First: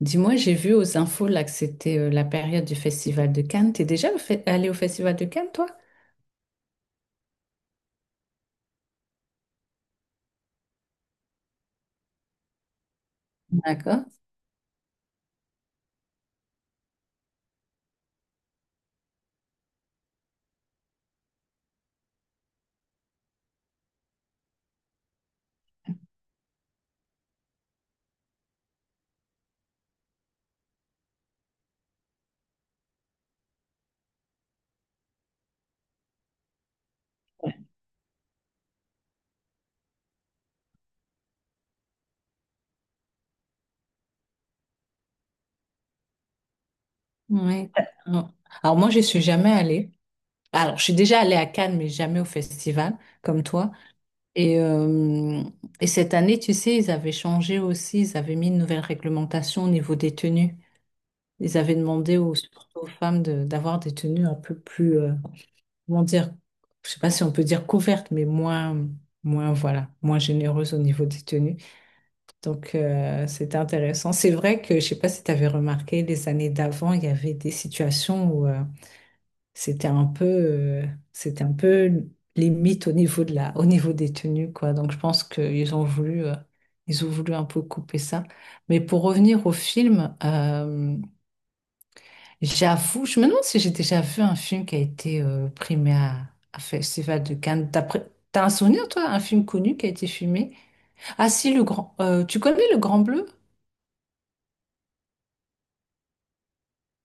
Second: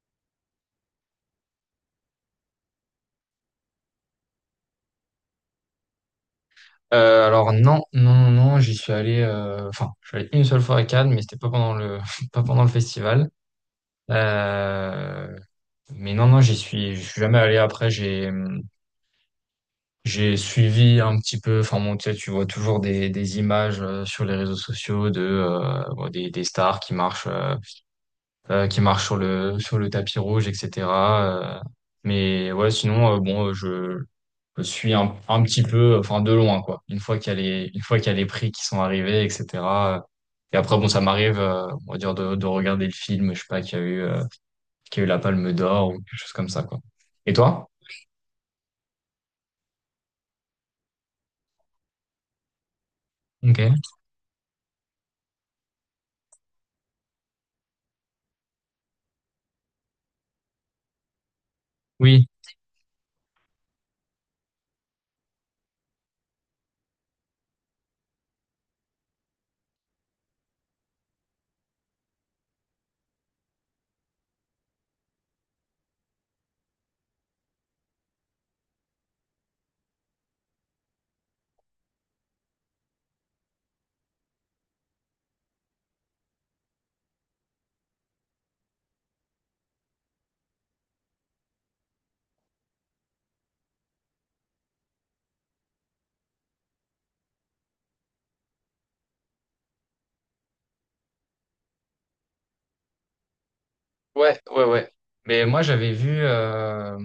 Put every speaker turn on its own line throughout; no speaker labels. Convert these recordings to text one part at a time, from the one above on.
Dis-moi, j'ai vu aux infos là que c'était la période du Festival de Cannes. T'es allé au Festival de Cannes, toi?
Alors non, j'y suis allé, enfin, je suis allé une seule fois à Cannes, mais c'était pas pendant le, pas pendant le festival.
D'accord.
Euh, mais non, je suis jamais allé. Après, j'ai suivi un petit peu, enfin, bon, tu sais, tu vois toujours des images sur les réseaux sociaux de, bon, des stars qui marchent, qui marche sur le tapis rouge, etc. euh, mais ouais, sinon bon, je suis un petit peu, enfin de loin quoi. Une fois qu'il y a les prix qui sont arrivés, etc. euh, et après bon, ça m'arrive, on va dire de regarder le film, je sais pas, qui a eu la Palme d'Or ou quelque chose comme ça quoi. Et
Oui.
toi?
Alors moi, je suis jamais allée. Alors, je suis déjà allée à Cannes, mais jamais au festival, comme toi.
Ok.
Et, euh, et cette année, tu sais, ils avaient changé aussi, ils avaient mis une nouvelle réglementation au niveau des tenues. Ils avaient demandé
Oui.
aux, surtout aux femmes d'avoir des tenues un peu plus, comment dire, je sais pas si on peut dire couvertes, mais moins, voilà, moins généreuses au niveau des tenues. Donc, c'était intéressant. C'est vrai que, je sais pas si tu avais remarqué, les années d'avant, il y avait des situations où c'était un c'était un peu limite au niveau de au niveau des tenues, quoi. Donc, je pense qu'ils ont voulu, ils ont voulu un peu couper ça. Mais pour revenir au film, j'avoue, je me demande si j'ai déjà vu un film qui a été primé à Festival de Cannes. T'as un souvenir, toi, un film connu qui a été filmé? Ah si, le tu connais Le Grand Bleu?
Ouais, ouais, ouais. Mais moi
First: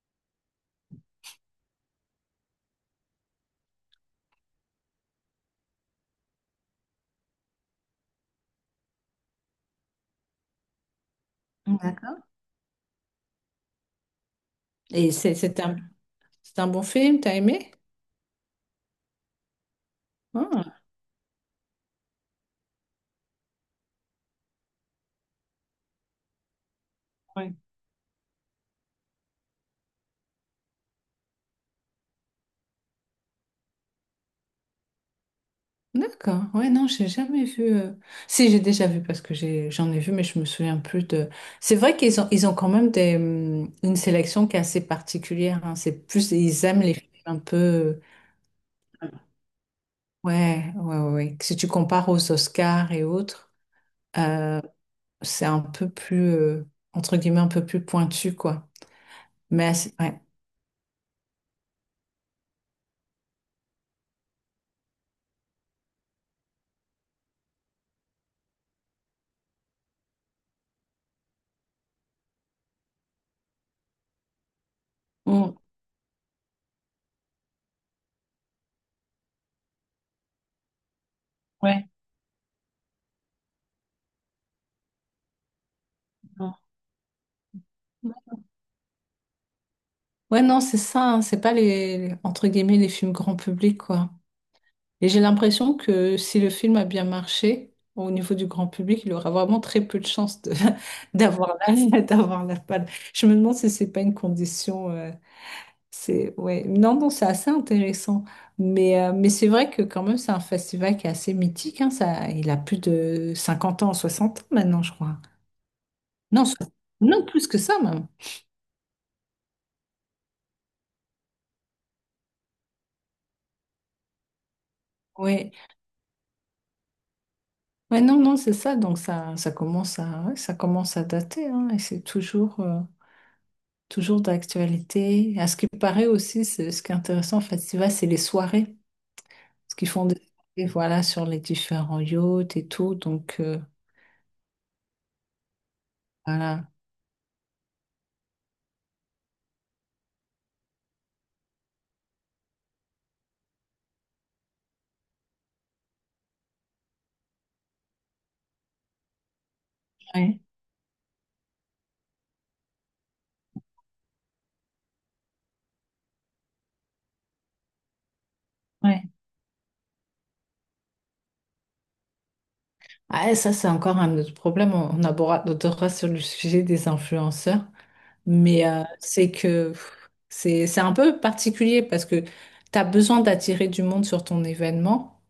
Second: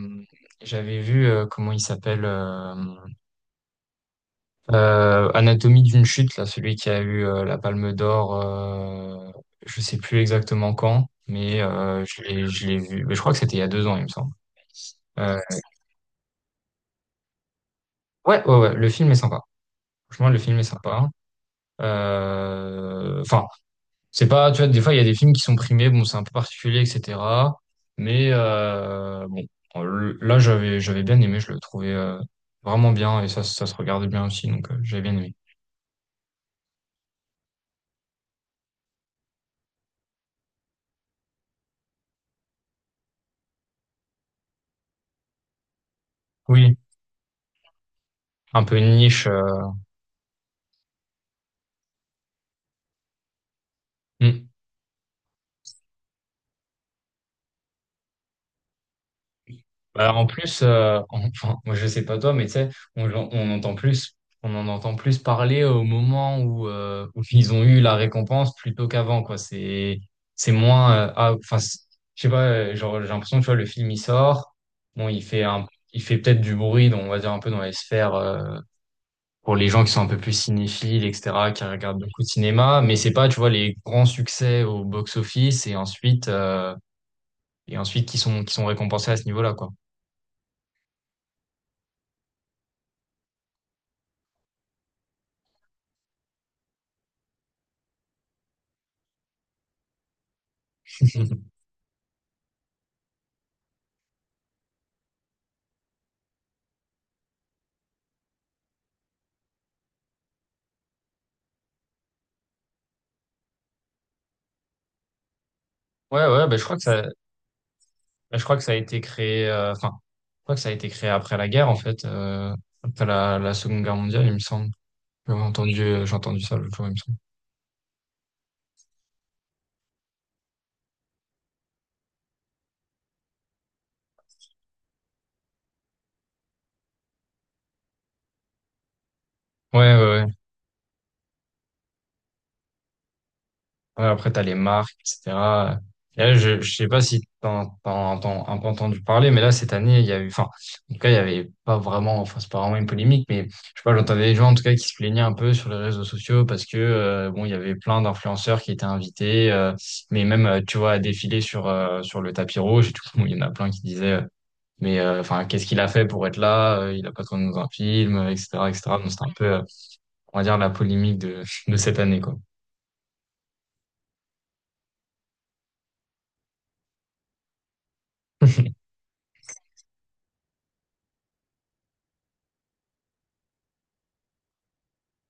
j'avais vu comment il s'appelle. Anatomie d'une chute, là, celui qui a eu la Palme d'Or, je sais plus exactement quand, mais euh, je l'ai vu. Mais je crois que c'était il y a deux ans, il me semble.
Et
Euh,
c'est un bon film, t'as aimé?
ouais, ouais, ouais, le film est sympa. Franchement, le film est
Ah,
sympa. Enfin, c'est pas, tu vois, des fois, il y a des films qui sont primés, bon, c'est un peu particulier,
ouais.
etc. Mais bon, là, j'avais bien aimé, je le trouvais vraiment bien et ça se regarde bien aussi, donc j'avais bien aimé.
D'accord. Ouais, non, j'ai jamais vu. Si, j'ai déjà vu parce que j'en ai vu, mais je me souviens plus de. C'est vrai ils ont quand même des, une sélection qui est assez particulière, hein. C'est plus, ils
Oui,
aiment les films un peu.
un peu une niche.
Ouais. Si tu compares aux Oscars et autres,
Hmm.
euh, c'est un peu entre guillemets, un peu plus pointu, quoi. Mais
Bah,
ouais.
en plus, en- enfin, moi je sais pas toi, mais tu sais, on, on entend plus, on en entend plus parler au moment où où ils ont eu la récompense plutôt qu'avant, quoi. C'est moins, je sais pas, genre j'ai l'impression, tu vois, le film il sort, bon,
Mm.
il fait peut-être du bruit, donc on va dire un peu dans les sphères pour les gens qui sont un peu plus cinéphiles, etc., qui
Ouais.
regardent beaucoup de cinéma, mais c'est pas, tu vois, les grands succès au box-office et et ensuite qui sont récompensés à ce niveau-là, quoi.
Ouais, non, c'est ça, hein, c'est pas les, entre guillemets, les films grand public, quoi. Et j'ai l'impression que si le film a bien marché au niveau du grand public, il aura vraiment très peu de chances d'avoir la palme. Je me demande si c'est pas une condition, ouais. Non, non, c'est assez intéressant. Mais c'est vrai que quand même, c'est un festival qui est assez mythique, hein, ça, il a plus de 50 ans, 60 ans maintenant, je crois.
Ouais,
Non,
ouais,
so-
ben je crois que ça,
non, plus que ça, même.
ben, je crois que ça a été créé, je crois que ça a été créé après la guerre, en fait, après la Seconde Guerre mondiale, il me semble.
Ouais.
J'ai entendu ça l'autre jour, il me semble.
Ouais, non, non, c'est ça. Donc ça commence ça commence à dater, hein, et c'est toujours, toujours d'actualité. À ce qui paraît aussi, ce qui est intéressant en festival, c'est les soirées, ce
Ouais,
qu'ils font des
ouais, ouais.
soirées, voilà, sur les différents yachts et tout. Donc
Ouais, après, t'as les marques, etc. Et là,
voilà.
je sais pas si t'en, t'en, t'en- un peu entendu parler, mais là, cette année, il y a eu, enfin, en tout cas, il y avait pas vraiment, enfin, c'est pas vraiment une polémique, mais je sais pas, j'entendais des gens, en tout cas, qui se plaignaient un peu sur les réseaux sociaux parce que, bon, il y avait plein d'influenceurs qui étaient invités,
Ouais,
tu vois, à défiler sur sur le tapis rouge et tout. Bon, il y en a plein qui disaient, enfin, qu'est-ce qu'il a fait pour être là? Il a pas tourné dans un film, etc., etc.
ouais.
Donc, c'était un peu, on va dire, la polémique de, de cette année, quoi.
Ah, et ça, c'est encore un autre problème. On abordera sur le sujet des influenceurs. Mais c'est que pff, c'est un peu particulier parce que tu as besoin d'attirer du monde sur ton événement.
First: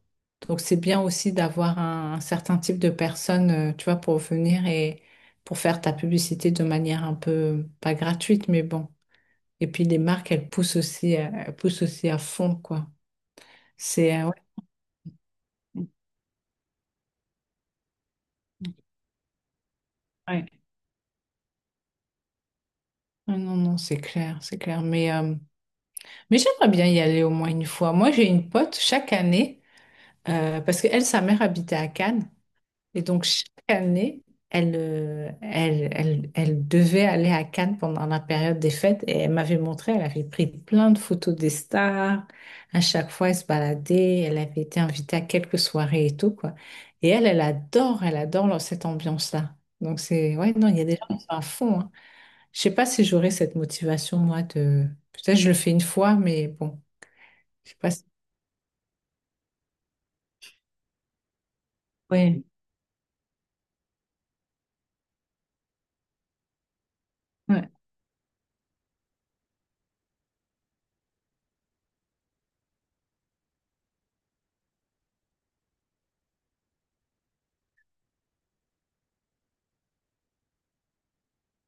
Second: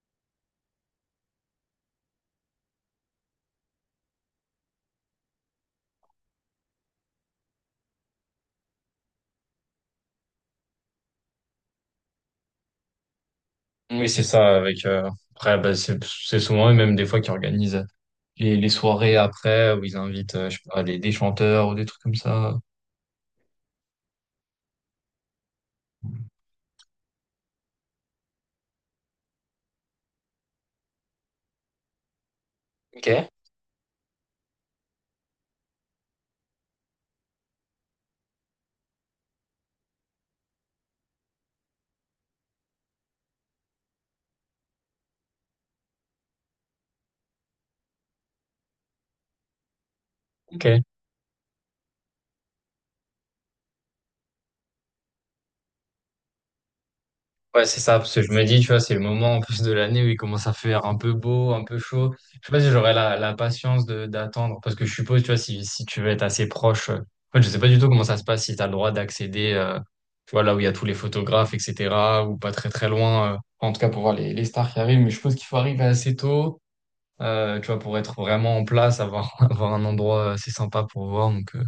Donc c'est bien aussi d'avoir un certain type de personnes, tu vois, pour venir et pour faire ta publicité de manière un peu pas gratuite, mais bon. Et puis les marques, elles poussent aussi à fond, quoi.
Oui,
C'est
c'est
ouais.
ça, avec après bah, c'est souvent eux même des fois qui organisent les soirées après où ils invitent
Ouais.
je sais pas, des chanteurs ou des trucs comme ça.
Ah non, non, c'est clair, c'est clair. Mais j'aimerais bien y aller au moins une fois. Moi, j'ai une pote chaque année, parce qu'elle, sa mère habitait à Cannes. Et
Ok.
donc, chaque année, elle devait aller à Cannes pendant la période des fêtes et elle m'avait montré, elle avait pris plein de photos des stars. À chaque fois, elle se baladait, elle avait été invitée à quelques soirées et tout, quoi. Et elle adore cette ambiance-là. Donc, c'est, ouais,
Ok.
non, il y a des gens qui sont à fond, hein. Je sais pas si j'aurais cette motivation, peut-être je le fais une fois, mais bon,
Ouais,
je sais
c'est
pas
ça,
si,
parce que je me dis, tu vois, c'est le moment en plus de l'année où il commence à faire un peu beau, un peu chaud.
ouais,
Je sais pas si j'aurais la patience de d'attendre, parce que je suppose, tu vois, si tu veux être assez proche, en fait, je sais pas
ouais.
du tout comment ça se passe, si tu as le droit d'accéder, tu vois, là où il y a tous les photographes, etc., ou pas très très loin, enfin, en tout cas pour voir les stars qui arrivent, mais je suppose qu'il faut arriver assez tôt. Tu vois, pour être vraiment en place, avoir, avoir un endroit assez sympa pour voir. Donc,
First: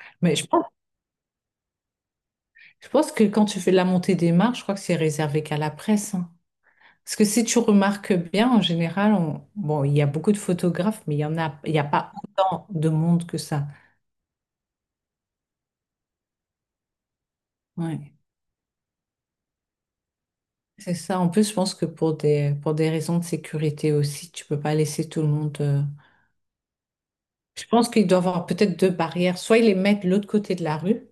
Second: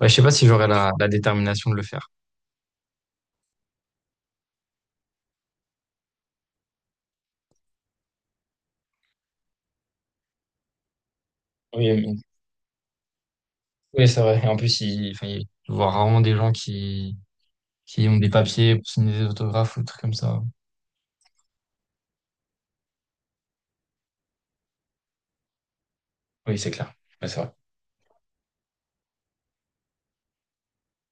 ouais, je sais pas
Mais
si j'aurais la détermination de le faire.
je pense que quand tu fais de la montée des marches, je crois que c'est réservé qu'à la presse, hein. Parce que si tu remarques bien, en général, bon, il y a beaucoup de photographes, mais il n'y a
Oui,
pas
mais-
autant de monde que ça.
oui, c'est vrai. Et en plus, je vois rarement des gens qui
Ouais.
ont des papiers pour signer des autographes ou des trucs comme ça.
C'est ça. En plus, je pense que pour pour des raisons de sécurité aussi, tu peux pas laisser tout le monde.
Oui, c'est clair. Ouais, c'est vrai.
Je pense qu'il doit y avoir peut-être deux barrières. Soit ils les mettent de l'autre côté de la rue,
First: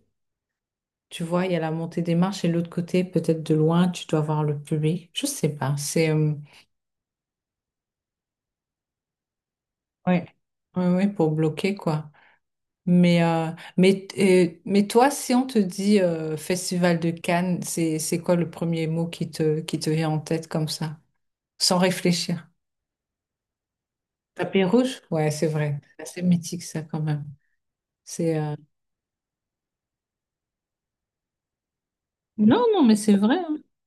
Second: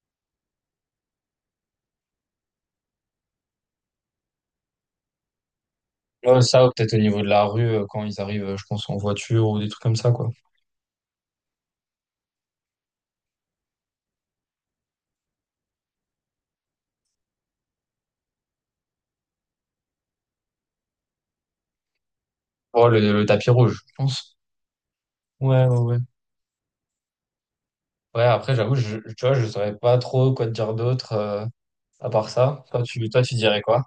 tu vois, il y a la montée des marches, et de l'autre côté, peut-être de loin, tu dois voir le public. Je sais pas. C'est
Ouais, ça, ou peut-être au niveau de la rue, quand ils arrivent, je pense, en voiture ou des trucs comme ça,
ouais,
quoi.
ouais, ouais, pour bloquer quoi. Mais, euh, mais toi, si on te dit Festival de Cannes, c'est quoi le premier mot qui qui te vient en tête comme ça, sans réfléchir?
Oh, le tapis rouge, je pense.
Tapis rouge? Ouais, c'est
Ouais, ouais,
vrai.
ouais.
C'est assez mythique, ça, quand même.
Ouais,
C'est,
après, j'avoue, tu vois, je saurais pas trop quoi te dire d'autre, à part ça.
non, non, mais c'est
Toi, tu
vrai, hein.
dirais quoi?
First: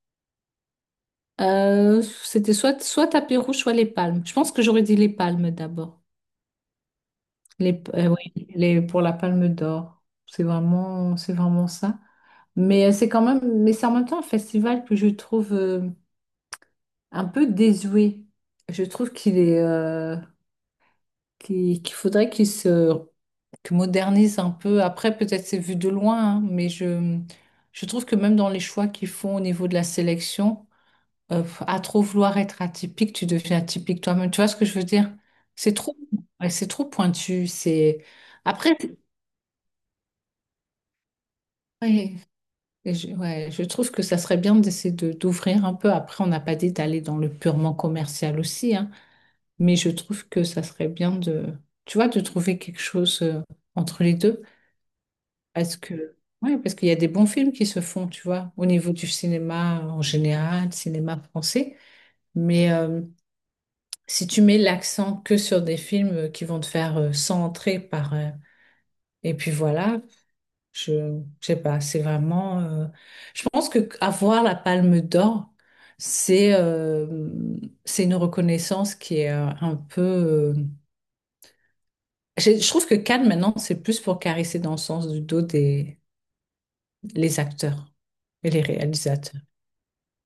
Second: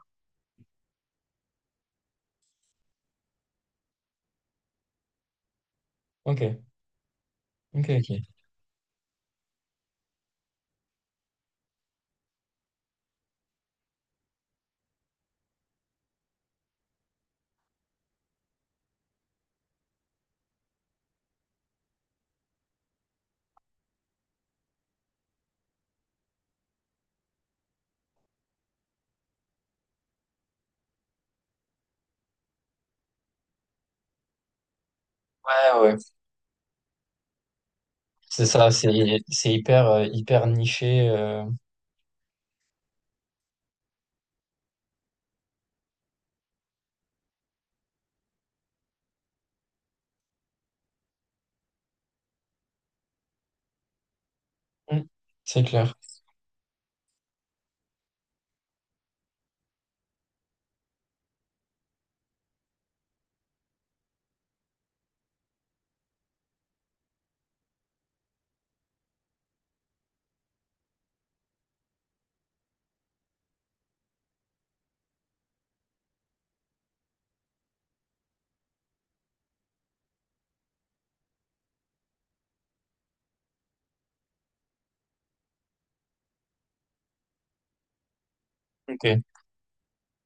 C'était soit tapis rouge, soit les palmes. Je pense que j'aurais dit les palmes d'abord.
Ok,
Les,
ok, ok.
oui, les, pour la palme d'or. C'est vraiment ça. Mais c'est quand même, mais c'est en même temps un festival que je trouve. Un peu désuet. Je trouve qu'il est, qu'il faudrait qu'il se qu'il modernise un peu. Après, peut-être c'est vu de loin, hein, mais je trouve que même dans les choix qu'ils font au niveau de la sélection, à trop vouloir être atypique, tu deviens atypique toi-même. Tu vois ce que je veux dire? C'est
Ouais,
trop,
ouais.
ouais, c'est trop pointu. C'est
C'est ça,
après,
c'est hyper, hyper niché.
ouais, et je trouve que ça serait bien d'essayer de d'ouvrir un peu. Après, on n'a pas dit d'aller dans le purement commercial aussi, hein. Mais je trouve que ça serait bien tu vois, de trouver quelque chose entre les deux.
Mm, c'est
Parce
clair.
que, ouais, parce qu'il y a des bons films qui se font, tu vois, au niveau du cinéma en général, cinéma français. Mais si tu mets l'accent que sur des films qui vont te faire 100 entrées par... et puis voilà, je sais pas, c'est vraiment... je pense que avoir la Palme d'Or, c'est euh, c'est une reconnaissance qui est un peu... je trouve que Cannes, maintenant, c'est plus pour caresser dans le sens du dos des les acteurs et les
Ok.
réalisateurs.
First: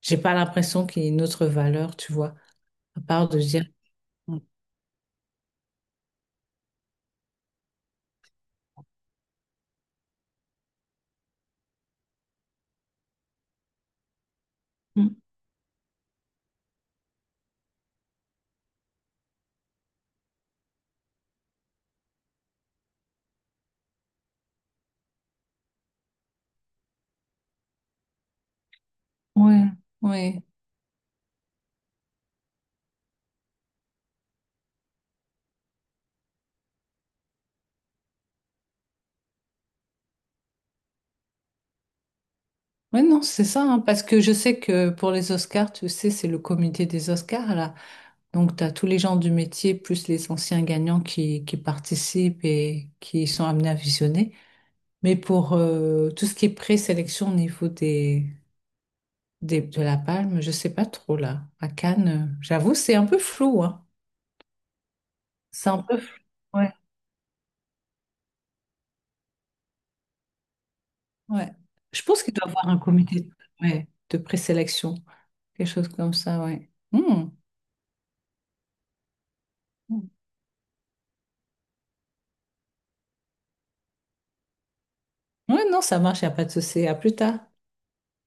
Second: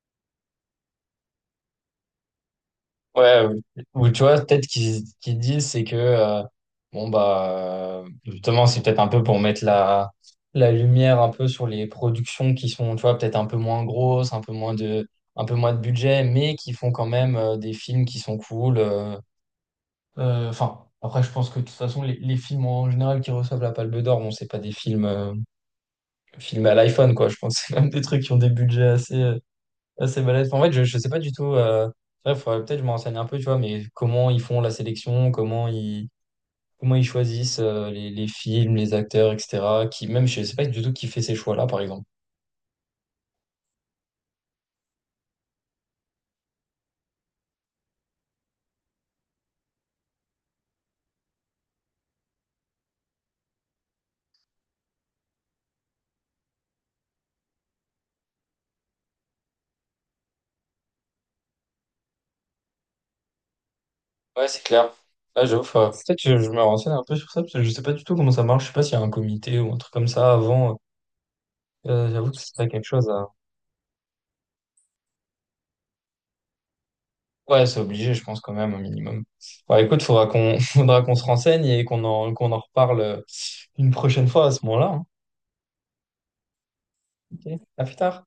J'ai pas l'impression qu'il y ait une autre valeur, tu vois, à part de
Ouais,
dire.
ou tu vois, peut-être qu'ils disent, c'est que, bon, bah, justement, c'est peut-être un peu pour mettre la lumière un peu sur les productions qui sont, tu vois, peut-être un peu moins grosses,
Mm.
un peu moins de budget, mais qui font quand même des films qui sont cool. Enfin, après, je pense que de toute façon, les films en général qui reçoivent la Palme d'Or, bon, c'est pas des films filmé à l'iPhone, quoi. Je pense que c'est même des trucs qui ont des budgets assez,
Ouais,
assez
ouais.
balèzes. En fait, je sais pas du tout. Ouais, faudrait peut-être que je me renseigne un peu, tu vois, mais comment ils font la sélection, comment ils choisissent les films, les acteurs, etc. Qui, même, je sais pas du tout qui fait ces choix-là, par exemple.
Ouais, non, c'est ça, hein, parce que je sais que pour les Oscars, tu sais, c'est le comité des Oscars, là. Donc, tu as tous les gens du métier, plus les anciens gagnants qui participent et qui sont amenés à visionner. Mais pour tout ce qui est présélection au niveau des de la Palme, je sais pas trop là. À Cannes, j'avoue, c'est un peu flou, hein.
Ouais, c'est clair. Là,
C'est un peu
peut-être
flou.
que je me
Ouais,
renseigne un peu sur ça, parce que je sais pas du tout comment ça marche. Je sais pas s'il y a un comité ou un truc comme ça avant.
ouais. Je pense
J'avoue
qu'il
que
doit y
c'est pas
avoir un
quelque chose.
comité de ouais, de présélection, quelque chose comme ça, ouais. Hmm.
Ouais, c'est obligé, je pense quand même, au minimum. Bah, écoute, faudra qu'on faudra qu'on se renseigne et qu'on en reparle une prochaine fois à ce moment-là, hein.
Ouais, non, ça marche, il n'y a pas de souci. À plus tard.
Ok. À plus tard.